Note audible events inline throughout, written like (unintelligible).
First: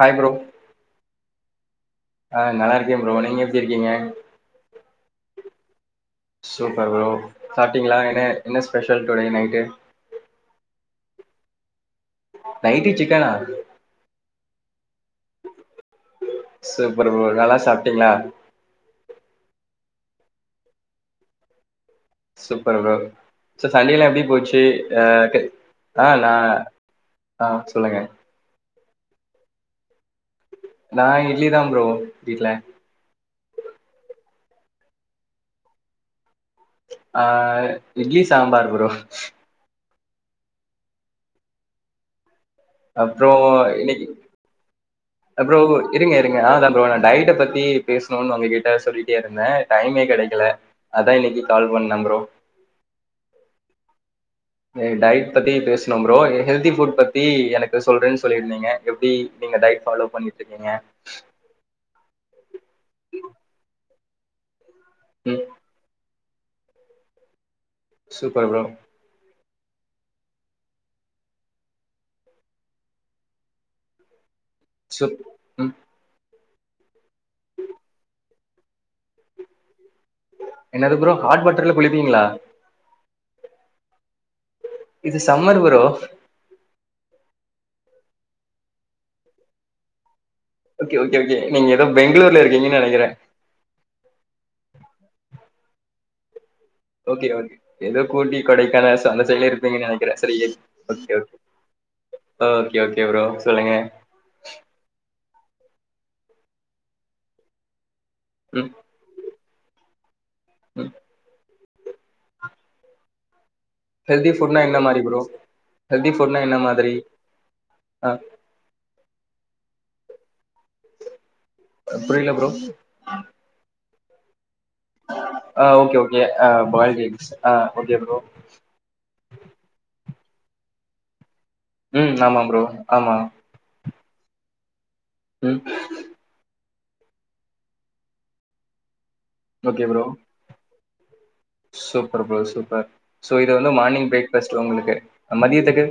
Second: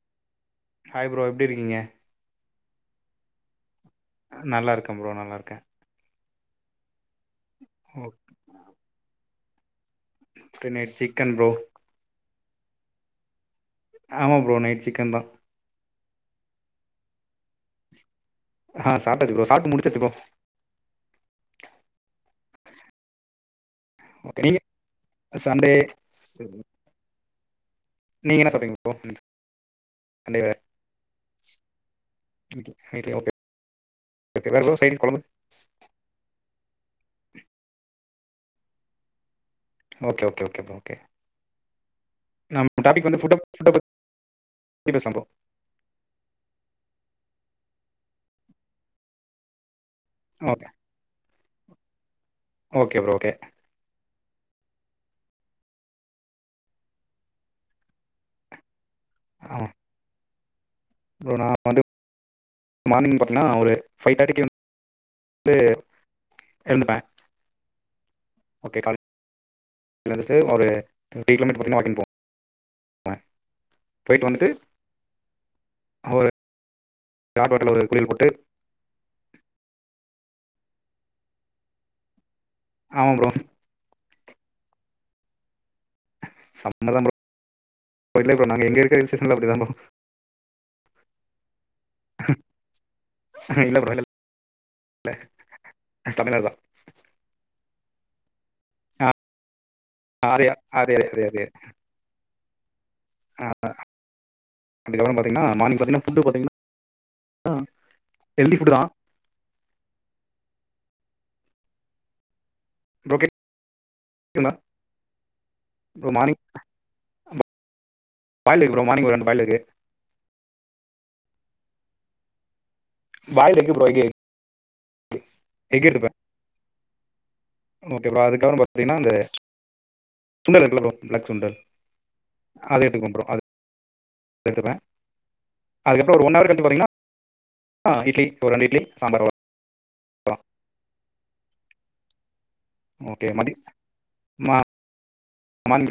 Hi bro hi bro எப்டி இருக்கீங்க? ஆ நல்லாருக்கேம் ப்ரோ நீங்க எப்டி இருக்கீங்க? நல்லாருக்கம் ப்ரோ நல்லாருக்கே சூப்பர் ப்ரோ சாட்டிங்களா என என்ன special today night to tonight chicken bro நைட்டி சிக்கனா ஆமா ப்ரோ நைட் சிக்கன் தா சூப்பர் ப்ரோ நல்லா சாப்டீங்ளா? ஆ சாப்டாச்சு ப்ரோ சாப்டு முடிச்சாச்சு ப்ரோ சூப்பர் ப்ரோ சோ சண்டேயல்லா எப்டி ஓகே நீங்க போச்சு ஆ சண்டே ஆ‌ நா ஆ‌ போச்சு நீங்கென்ன‌ சாப்டிங்க (unintelligible) ஆ இட்லி தாம் ப்ரோ வீட்ல. (unintelligible) ஓகே ஓகே வேறெது சைடிஸ் கொழம்பு ஆ idli sambar bro okay okay okay bro okay நம்ம டாபிக் வந்து அப்றோ ஃபுட்ட ஃபுட்ட இன்னக்கி பத்தி பேசலாம் அ ப்ரோ இருங்க இருங்க ஆ தா ப்ரோ நா டய்ட்ட பத்தி பேசனுன் உங்க கிட்ட சொல்லிட்டே இருந்தே டைமே கெடைக்கல ஓகே அதா இன்னைக்கி கால் பண்ணே ப்ரோ ஓகே ப்ரோ ஓகே எனகு டயட் பத்தி பேசனும் ப்ரோ ஹெல்தி ஃபுட் பத்தி எனக்கு சொல்றேன் சொல்லியிருந்தீங்க எப்டி நீங்க டயட் ஃபாலோ பண்ணி ட்ருக்கீங்க ப்ரொ நா வந்து மானிங் பாத்தனா ஒரு பை தேட்டிக்கு ம் து இருந்துப்பே சூப்பர் ப்ரோ நா ஜஸ்ட் ஒரு த்ரீ கிலோமீட்டர் மட்டுதா வாக்கிங் போவே போயிட்டு வந்துட்டு சோ ம் ஒரு ஹாட் வட்டார்ல ஒரு குளில் போட்டு என்னது ப்ரோ ஹாட் வாட்டர்ல குளிப்பீங்களா ஆமா ப்ரோ இது சம்மர் ப்ரோ சம்மதா ப்ரோ ப்ரோ இல்ல ப்ரோ நாங்க எங்க இருக்கிற என்ஸ்ஷன்ல அப்பிடிதா ப்ரோ ஓகே ஓகே ஓகே நீங்க எதோ பெங்களூர்ல இருக்கீங்கன்னு நெனைக்கிறே தமிழ்நாடுதா ஓகே ஓகே எத கூட்டி கொடைக்கான ச ஆ அந்த செயல இருப்பீங்கன்னு நெனைக்கிறே சரி அதே அதே அதே ஓகே ஓ அதே அதே. ஓ ஓகே ஓகே ப்ரோ சொல்லுங்க த்திங்கன்னா மானிங் பாத்தீங்கன்னா ஃபுட்டு பாத்தீங்கன்னா ஹெல்த்தி ம் ஃபுட்டுதா ம் ஓக்கே ஹெல்தி ஃபுட்னா என்ன மாதிரி ப்ரோ ஹெல்தி ப்ரோ மார்னிங் ஃபுட்னா என்ன மாதிரி ஆஹ இன் ஆடியபிள் புரியல ப்ரோ (unintelligible) ஆ எக் ஓகே எடுத்துப்பே ஓகே ஆ பாய்ல்டு எக்ஸ் ஆ ஓகே ப்ரோ அதுக்கப்புறம் பாத்தீங்கன்னா அந்த சுண்டல் இருக்குல்ல ப்ரோ வெள்ள சுண்டல் ம் ஆமா ப்ரோ ஆமா த்துப்பே அதுக்கப்புறோ ஒரு ஒன் ஹவர் கழிச்சி பாத்தீங்கன்னா ஆ இட்லி ஒர் ரெண்டு இட்லி சாம்பார் வ okay bro super bro super okay so இத மதி வந்து மானிங் மா பிரேக்ஃபஸ்ட் உங்களுக்கு மதியத்துக்கு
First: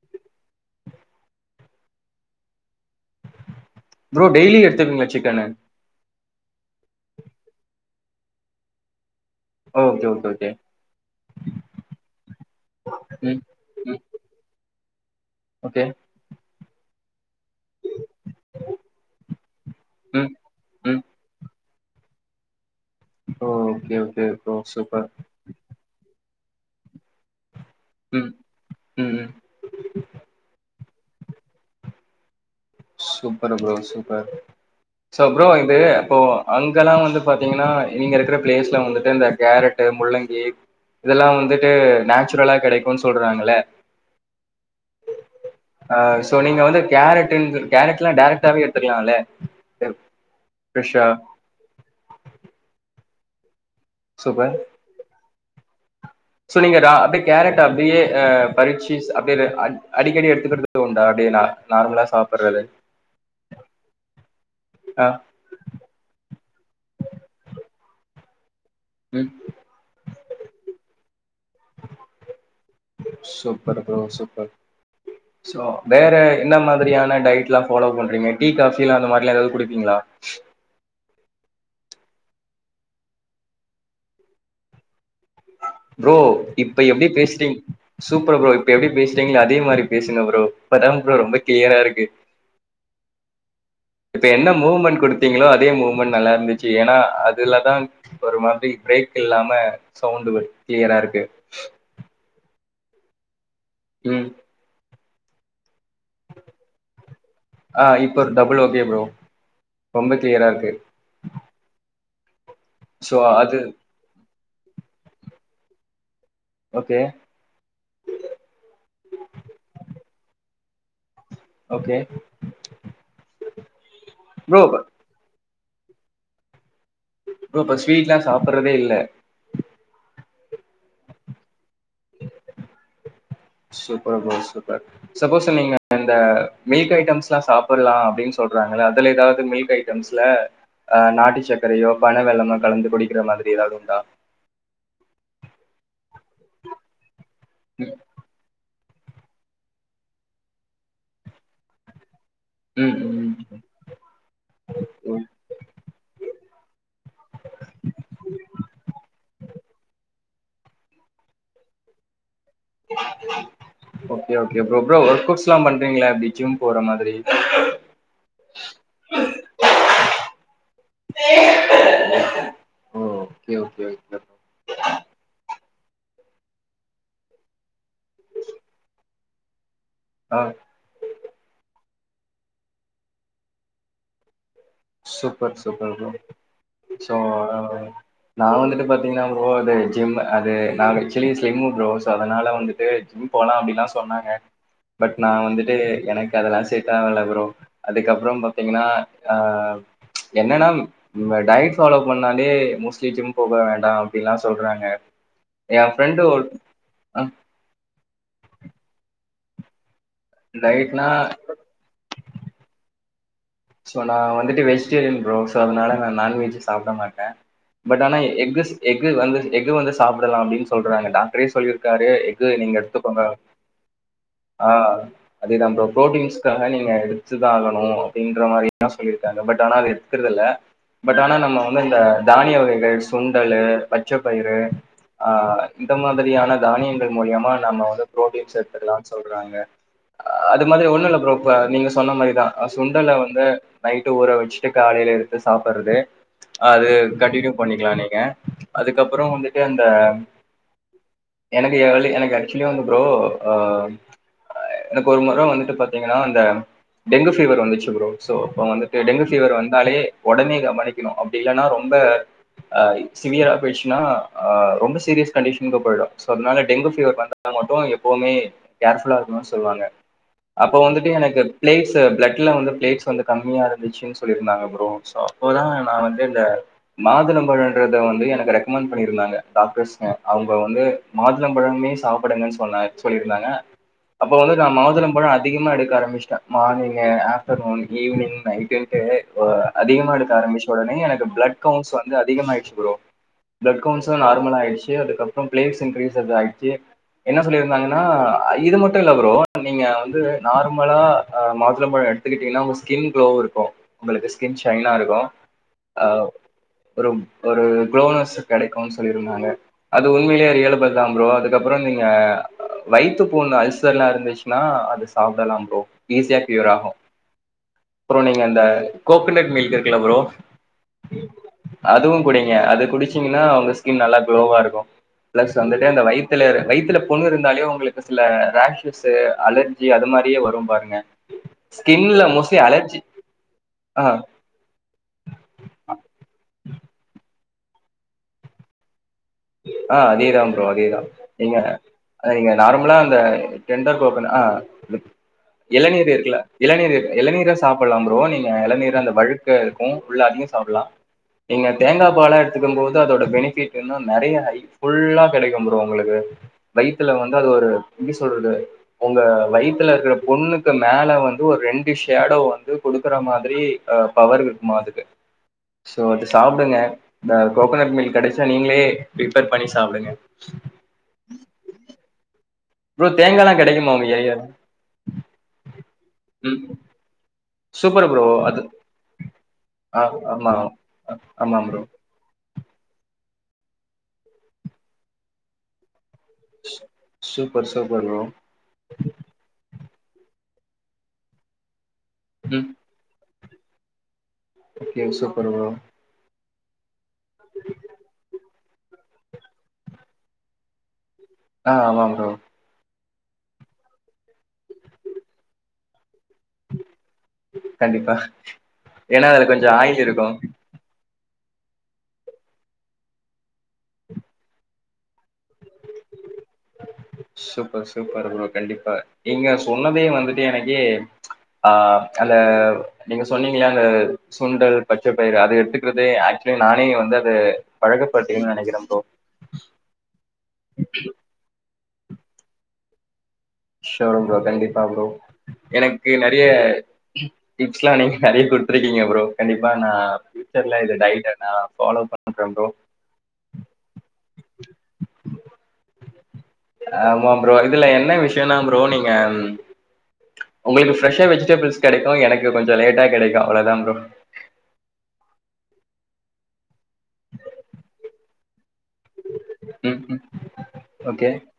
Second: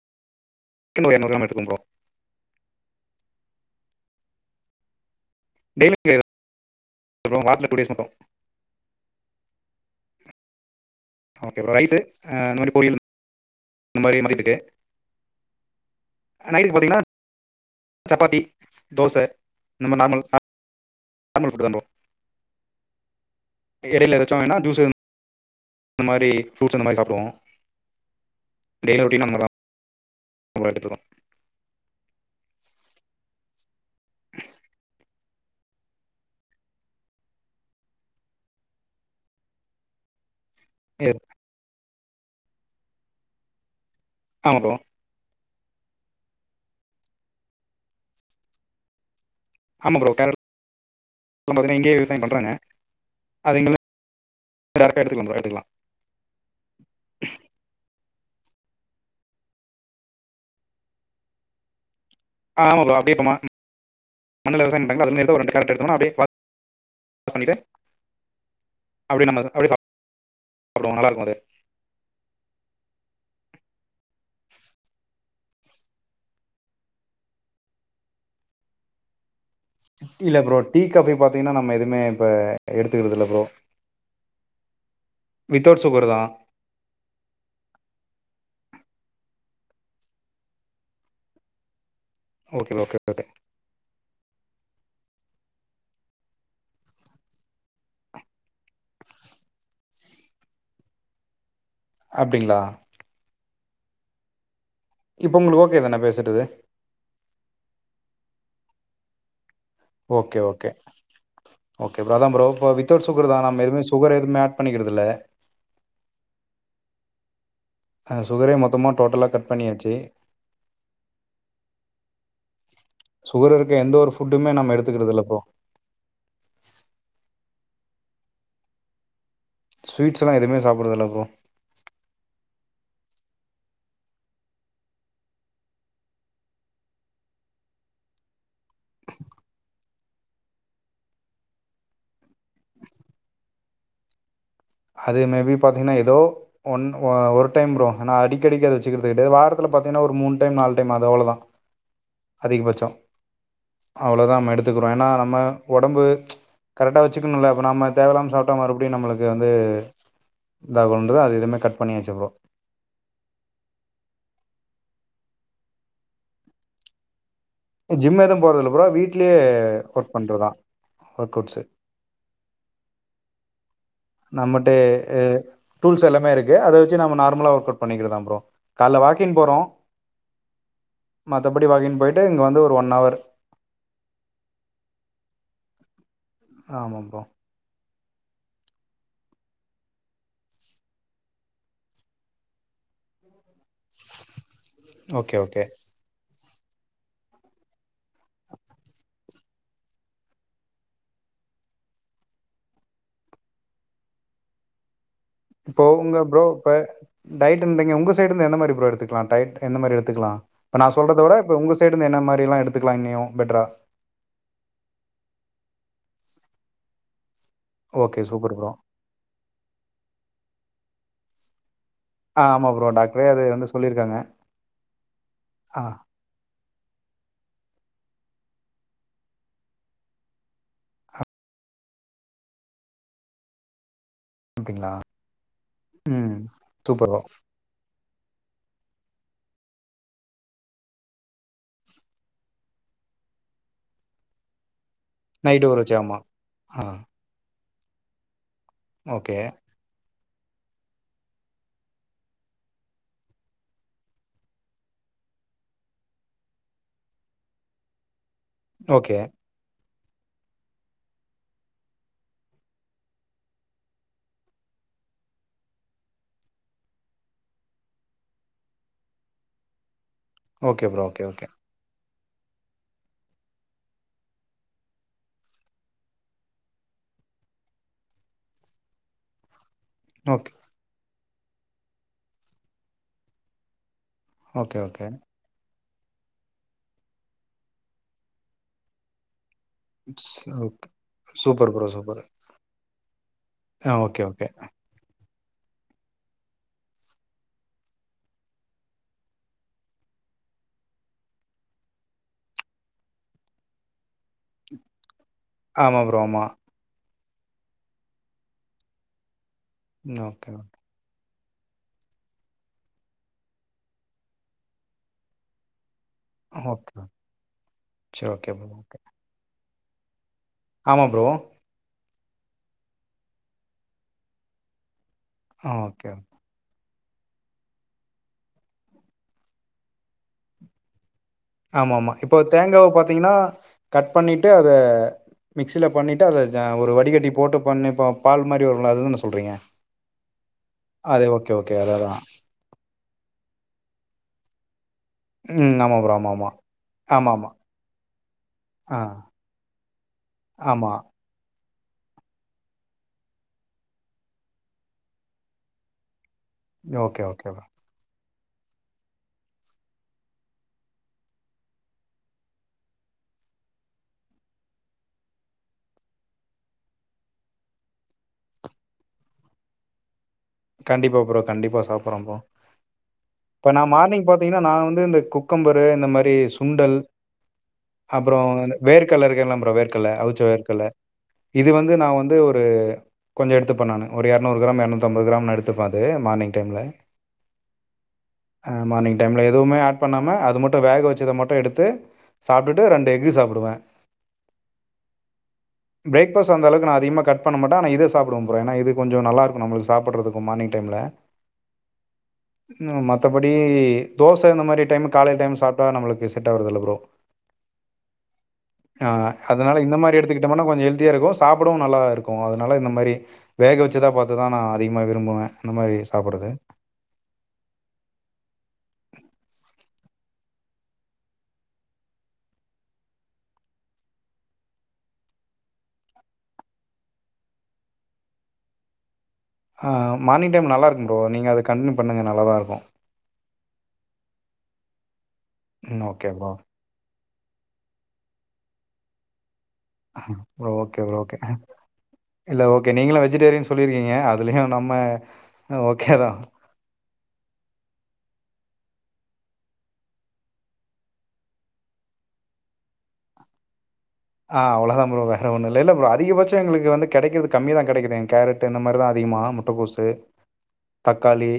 க்கன் ஒரு எர்நூறு கிராம் எடுத்துக்வே ப்ரோ ப்ரோ டெய்லி எடுத்துக்விங்ளா சிக் டெய்லி இல்ல ப்ரோ வாரத்துல டூ டேஸ் மட்டு okay okay okay okay bro rice அ (unintelligible) பொரியல் ம் இந் ம் த மாரி மதியத்துக்கு ஓகே நைட்டுக் பாத்தீங்னா சப்பாத்தி தோச நம்ம நார்மல் ம் சாப் புற ஃபுட்டு தாம் ப்ரோ ஓ ஓகே ஓகே ப்ரோ சூப்பர் ந்த மாரி ஃபுரூட்ஸ் அந்த மாரி சாப்டுவோ ம் டெய்லி ம் ரொட்டீன் ம் நம்மளா நம் ரெண்டு பேரு super bro super so bro இது இப்போ அங்கல்லா வந்து பாத்தீங்கனா நீங்க இருக்குற பிளேஸ்ல வந்துட்டு இந்த கேரட்டு முள்ளங்கி எஸ் இதெல்லா வந்துட்டு நேச்சுரலா கெடைக்குன் சொல்றாங்கல ஆமா ப்ரோ ஆ சோ நீங்க வந்து கேரட்டுன்து கேரட்லா டேரக்டாவே எடுத்துக்லால்ல ஆமா ப்ரோ கேரட்லா பாத்தினா இங்கயே விவசாயம் பண்றாங்க அது இங்கலா சூப்பர் டேரக்டா எடுத்துக்லா ப்ரோ எடுத்துக்லா சோ நீங்க ரா அப்டியே அ கேரட் அப்டியே ஆ பறிச்சி அப்டிலெ அ அடிக்கடி எடுத்துக்கற்து உண்டா அப்டியே நா நார்மலா சாப்பட்றது ஆ ஆமாப்ரோ அப்டியே இப்ப மா மண்ணுல விவசாயம் பண்றாங்கல ஆ அதலெந்து எடுத்து ஒரு ரெண்டு கேரட் எடுத்துனோ நா அப்டியே வா பண்ணிட்டு அப்டியே ம் நம்ம அத அப்டியே சாப்புடுவோ நல்லாருக்கு அது சூப்பர் ப்ரோ சூப்பர் சோ வேற என்ன மாதிரியான டயட்லா ஃபலோ பண்றீங்க டீ காஃபிலா அந்த மாரிலா எதாவ்து குடிப் இல்ல ப்ரோ டீ காபி பாத்தீங்னா நம்ம எதுவுமே இப்ப எடுத்துக்குறது இல்ல ப்ரோ வித்தவுட் சுகர் ப்ரோ தா இப்ப எப்டி பேசுறீங்க சூப்பர் ப்ரோ இப்ப இப்ப எப்டி பேசுறீங்ளோ அதே மாதிரி பேசங்க் ப்ரோ இப்தா ப்ரோ ரொம்ப கிளியரா இருக்கு ஓகே ஓகே ஓகே இப்ப என்ன மூவ்மெண்ட் கொடுத்தீங்களோ அது ந மூவ்மெண்ட் நல்லா இருந்துச்சு ஏன்னா அதுலதா ஒரு மாதிரி பிரேக் இல்லாம சவுண்ட் வ கிளியரா இருக்கு அப்டிங்ளா உம் இப்ப ஒங்களுக்கு ஓகே தான பேசுறது ஆ இப்ப டபுள் ஓ கே ப்ரோ ரொம்ப ஓகே கிளியரா ஓகே இருக்கு ஓகே அதா ப்ரோ இப்போ வித்தௌட் சோ சுகர் தானா அது நம்ம எதுமே சுகர் எதுமே ஆட் பண்ணிக்கறுதில்ல ஓகே அ சுகரே மொத்தமா டோட்டலா கட் பண்ணியாச்சு ஓகே சுகர் இருக்க எந்த ஒரு ஃபுட்டுமே ப்ரோ நம்ம ப்ரோ எடுத்துக்குறது இல்ல இப்போ ப்ரோ இப்ப ஸ்வீட்லா சாப்றதே இல்ல ஸ்வீட்ஸ்லா எதுவுமே சாப்றது இல்ல bro super bro super suppose நீங்க இந்த மில்க் ஐட்டம்ஸ்ல்லா சாப்டலா அப்டின்னு சொல்றாங்க அதுல ஏதாவது மில்க் ஐட்டம்ஸ்ல அ நாட்டு சக்கரையோ பன வெல்லமோ கலந்து குடிக்கிற மாரி ஏதாவது உண்டா அது மேபி பாத்தீங்னா ஏதோ ஒன் ஒரு டைம் ப்ரோ ஆனா அடி கெடைக்கத வச்சுக்கிறது வாரத்ல பாத்தீங்னா ஒரு மூனு டைம் நாலு டைம் அது அவ்ளதா அதிகபட்சோ ம் ம் அவ்ளோதா நம்ம எடுத்துக்குறோ ஏன்னா ம் நம்ம ஒடம்பு கரெக்டாக வச்சுக்கணுல இப்போ நம்ம தேவயில்லாம சாப்ட்டா மறுபடியு நம்மளுக்கு இது இதாக கொ அது எதுவுமே கட் பண்ணி வச்சுப்போ okay okay bro bro work அவுட்ஸ்லா பண்றீங்ளா இப்டி ஜிம் போற மாதிரி ஜிம் எதுவு போறதுல ப்ரோ வீட்லயே ஒர்க் அவுட் பண்றதா ஒர்க் அவுட்ஸு ஓ ஓகே ஓகே ஓகே ப்ரோ. நம்மட்ட டூல்ஸ் எல்லாமே இருக்கு அத வச்சு நம்ம நார்மலா ஒர்க் அவுட் பண்ணிக்கிறதா ப்ரோ கால்ல வாக் கின் போறோ ஆ மத்தபடி வாகின் போயி ட்டு இங்க வந்து ஒரு ஒன் அவர் சூப்பர் சூப்பர் ஆமா சோ ப்ரோ (unintelligible) நா வந்துட்டு பாத்தீங்கன்னா ப்ரோ அது ஜிம் அது நா ஆக்சுலி ஸ்லிம் ப்ரோ சோ அதனால வந்துட்டு ஜிம் போலா அப்பிடில்லா சொன்னாங்க பட் நா ஓகே ஓகே வந்துட்டு எனக் க்கு அதெல்லா செட் ப்ரோ அதுக்கப்புறோ பாத்தீங்கன்னா ஆ என்னன்னாம் டயட் ஃபாலோ பண்ணாலே மோஸ்ட்லி ஜிம் போக வேண்டா அப்பிடில்லா சொல்றாங்க எ இப்போ உங்க ஃப்ரெண்டு ப்ரோ ஒரு இப்ப அ டயட் இன்டிங்க உங்க சைடு இருந்து எந்த மாரி ப்ரோ எடுத்துக்கலா டய்ட் எந்த மாரி எடுத் த்துக்கலா இப்ப நா டயட்னா சொல்றதோட இ உங்க சைடு இந்து என்ன மாரில்லா எடுத்து க்லான்னியு சோ நா வந்துட்டு வெஜிடேரியன் ப்ரோ சோ அதனால நா நான்வெஜ் சாப்பிடமாட்டே பட் ஆனா okay super bro eggs egg வந்து எக் வந்து சாப்பிடலா அப்பிடின் சொல்றாங்க டாக்டரே சொல்லிரு க்காரே ஆ எக்கு ஆமா நீங்க ப்ரோ எடுத்துக்கோங்க டாக்டரே அது வந்து சொல்லிருக்காங்க ஆ அதேதா ஆ ப்ரோ புரோட்டீன்ஸ்காக நீ நீங்க எடுத்துதா ஆகணு இன்ற மாரிதா சொல்லியிருக்காங்க பட் ஆன எத்துக்கிறது இல்ல பட் ஆனா நம்ம வந்து இந்த தானிய வகைகள் சுண்டலு மொச்ச பயிரு அப்டிங்களா ஆ இந்த ம் மாதிரியான சூப்பர் தானியங்கள் ப்ரோ மூலியமா நம் வந் ப்ரோட்டின்ஸ் எடுத்துக்களான் சொல்றாங்க அது மாதிரி ஒன்னு இல்ல ப்ரோ இப்ப நீங்க சொன்ன மாரிதா சுண்டல வந்து நைட்டு ஊற வச்சிட்டு காலையில எடுத்து நைட்டு ஊற சாப்பிறது வச்சு ஆமா ஆ அது கண்டினியூ பண்ணிக்கலா நீங்க அதுக்கப்புறோ ஓகே வந்துட்டு அந்த எனக்கு எனக்கு ஆக்சுலி வந்து ப்ரோ அ எனக்கு ஒரு முறை வந்துட்டு பாத்தீங்கன்னா இந்த டெங்கு ஃபீவர் வந்திச்சி ப்ரோ சோ இப்போ வந்துட்டு ஓகே டெங்கு ஃபீவர் வந்தாலே ஒடனே கவ பண்ணிக்கனு அப்பிடி இல்லன்னா ரொம்ப அ சிவியரா போயிச்சின்னா ஆ ரொம்ப சீரியஸ் கண்டிஷனுக்கு போயிடு சோ அதனால டெங்கு ஃபீவர் வந்தா மட்டு எப்பவுமே கேர் ஃபுல்லா இருக்கனு சொல்லுவாங்க அப்ப ஓகே ப்ரோ வந்துட்டு ஓகே எனக்கு ஓகே பிளேட்ஸ் த் பிளட்லா வந்து பிளேட்ஸ் வந்து கம்மியா இருந்துச்சின் சொல்லிருந்தாங்க ப்ரோ சோ அப்பதா நா வந்து இந்த மாதுளம்பழன்றத வந்து எனக்கு ரெக்கமெண்ட் பண்ணிருந்தாங்க டாக்டர்ஸ்ங்க அவுங்க ஓகே அவுங்க மாதுளம்பழமே சாப்பிடுங்கன்னு சொன்ன சொல்லியிருந்தாங்க அப்ப வந்து நா ஓகே ஓகே மாதளம் பழம் அதிகமா எடு ஆரம்பச்சிட்டா (unintelligible) morning afternoon evening night and அதிகமா எடுக்க ஆரம்பிச்ச ஓகே உடனே எனக்கு பிளட் சூப்பர் ப்ரோ கவுன்ஸ் வந்து சூப்பர் அதிகமாயிச்சு ப்ரோ ஆ பிளட்வுகவுன்ஸ்சுலா ஓகே ஓகே நார்மல ஆயிச்சு அதுக்கு பிலேட்ஸ் இங்கிரிஸ்சஸ் ஆயிடுச்சு என்ன சொல்லிருந்தாங்கனா இது மட்டு இல்ல ப்ரோ நீங்க வந்து நார்மலா மாதுளம்பழோ எடுத்துக்கிட்டீங்கனா உங்க ஸ்கின் க்ளோ இருக்கு ஒங்களுக்கு ஸ்கின் ஷைனா இருக்கு ஆமா ப்ரோ ஆமா ஒரு குளோனஸ் கெடைக்குனு சொல்லி இருந்தாங்க அது உண்மையிலே ஓகே ரியலபல்தா ப்ரோ அது அதுக்கப்பறோ நீங்க வயத்து புண்ணு அல்சர் எல்லா இருந்துச்சுன்னா அது சாப்டலா ப்ரோ ஈஸியா ஓகே கியூர் ஆகு ஓகே. அப்புறோ சரி நீங்க ஓகே அந்த ப்ரோ ஓகே கோகோனட் மில்க் இல்ல ப்ரோ ஆமா ப்ரோ அதுவு குடிங்க அது குடிச்சீங்கன்னா உங்க ஸ்கின் நல்லா குளோவா இருக்கு பிளஸ் ஆ வந்துட்டு அந்த ஓகே வய்த்துல வய்த்துல பொண்ணு இருந்தாலே ஒங்களுக்கு சில ரஷஸ் அலர்ஜி அது மாதிரியே வரும் பாருங்க எ ஆமா ஆமா இப்போ தேங்காவ பாத்தீங்கனா ஆ கட் பண்ணிட்டு அத மிக்சில பண்ணிட்டு அதஒரு வடிகட்டி போட்டு பண்ணி இப்ப பால் மாதிரி வருங்ளா அது ஆ அதேதா ப்ரோ அதேதா ஓகே நீங்க ஓகே அதான் நீங்க நார்மலா அந்த டெண்டர் கோக்கனட் ஆ ம் ஆமாம் இளநீர் ப்ரோ ஆமாம் இருக்கல்ல ஆமாம் இளநீர் ஆமாம் இளநீர ஆமாம் சாப்டலா ப்ரோ நீங்க ஆ இளநீர் அந்த வழுக்க இருக்கு உள்ள அதியு சாப்டலா ஆமாம் நீங்க தேங்கா பாலா எடுத்துத்தக்கம் போது அதோட பெனிபிட் என்ன நெறைய ஹை ஃபுல்லா கெடைக்கு ப்ரோ ஒங்களுக்கு வயித்துல ஓகே வந்து ஓகே அது ப்ரோ ஒரு சொல்றது உங்க வயித்துல இருக்குற புண்ணுக்கு மேல வந்து ஒரு ரெண்டு ஷேடோ வந்து கொடுக்குற மாதிரி பவர் இருக்குமா அதுக்கு சோ அது சாப்டுங்க இந்த கோகோனட் மில்க் கெடச்சா நீங்களே பிரிப்பேர் பண்ணி சாப்டுங்க கண்டிப்பா ப்ரோ கண்டிப்பா சாப்றோ ப்ரோ ப்ரோ தேங்காய்லாம் இப்ப நா கிடைக்குமா உங்க மார்னிங் ஏரியா பாத்தீங்கன்னா நா வந்து இந்த குக்கம்பர் இப்பவே இந்த மாரி ம் சுண்டல் சூப்பர் ப்ரோ அப்புறோ அது இந்த வேர்க்கல்ல இருக்கல்ல ப்ரோ ஆ வேர்க்கல்ல அவிச்ச ஆமா வேர்க்கல்ல ஆமாம் இது ப்ரோ வந்து நா வந்து ஒரு ப் கொஞ்ச எடுத்துப்பே நானு ஒரு இருநூறு கிராம் இருநூத்தி ஐம் தம்பகிராம் நா எடுத்து பா ஆ மார்னிங் டைம்ல சூப்பர் சூப்பர் ப்ரோ அ மார்னிங் டைம்ல எதுவுமே ஆட் பண்ணாம அது மட்டு வேக வச்சத மட்டு எடுத்து சாப்டுட்டு ரெண்டு எஃகு சாப் டுவே கே சூப்பர் ப்ரோ கோஸ் அந்த அளவுக்குனா அதிகமா கட் பண்ணமாட்டே ஆனாஇத சாப்பிடுவே வேனா இது கொஞ்சோ நல்லா இருக்கு நம்மளுக்கு சாப்பிட்றதுக்கு மார்னிங் டைம்ல ஆ ஆமா ப்ரோ த்தபடி தோச இந்த மாரி டைம் காலை டைம் சாப்ட்டா நம்மளுக்கு ட்டாவருதுல பரோ கண்டிப்பா ஆ ஏன்னா அதுல கொஞ்சோ அதனால இந்த ஆயில் மாரி இருக்கு எடுத்துக்கிட்டோம்னா கொஞ்ச ஹெல்தியா இருக்கு சாப்பிடவு நல்லா இருக்கு அதனால இந்த மாரி வேக வச்சதா பாத்துதா நா அதிகமா விரும்புவே இந்த மாரி சாப்பிட்றது சூப்பர் சூப்பர் தே எனக்கே ஆ அந்த நீங்க சொன்னீங்களையா அந்த சுண்டல் பச்சைப்பயிறு அத எடுத்துக்கறது ஆக்சுவலி நானே வந்து அத பழகப்பட்டீங்கனுனு நனக்குரே ப்ரோ ஆ மார்னிங் டைம் நல்லா இருக்கு ப்ரோ நீங்க அதுக் கண்டினியூ பண்ணுங்க நல்லதா இருக்கு ஷோரு ப்ரோ கண்டிப்பா ப்ரோ ம். எனக்கு ஓகே நறைய ப்ரோ. டிப்ஸ்லா நீங்க நறைய குடுத்தருக்கீங்க ப்ரோ கண்டிப் ஓகேஓகே ஃபாலோ பண்றே இல்ல ப்ரோ ஓகே நீங்களு வெஜிடேரியன் சொல்லிருக்கீங்க அதுலயு நம்ம ஓகேதா ஆமா ப்ரோ இதுல என்ன விஷயம்னா ப்ரோ நீங்க உங்களுக்கு ஃப்ரெஷ்ஷா வெஜிடபிள்ஸ் கெடைக்கு எனக்கு கொஞ்ச லேட்டா கெடைக்கு அவ்ளதா ப்ரோ அவ்வளோதான் ப்ரோ ஆ அவ்ளதா ப்ரோ வேற ஒண்ணு இல்ல இல்ல ப்ரோ அதிகபச்சோ எங்களுக்கு வந்து கெடைக்குறது கம்மி தா கிடைக்குது எ கேரட் இந்த மாரி தா அதிகமா ம் முட்டகோசு ம் ஓகே தக்காளி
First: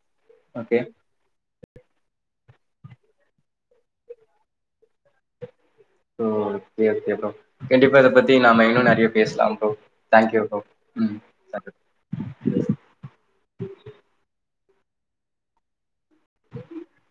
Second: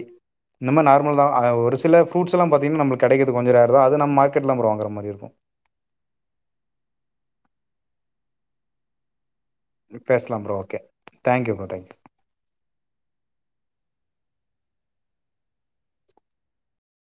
இந்த ஓகே மாரி நார்மல் தா ஒரு சில ஃபுரூட்ஸ் எல்லா பாத்தா (unintelligible) நம்மளுக்கு கெடைக்குரகு கொஞ்ச ரேர்தா அது நம் மார்கெட்லாம் ப்ரோ வாங்குர மாரி இருக்கு ஓ (unintelligible) கண்டிப்பா அத பத்தி நாம இன்னு நிறைய பேசலா பேச்லா bro okay thank you bro thank you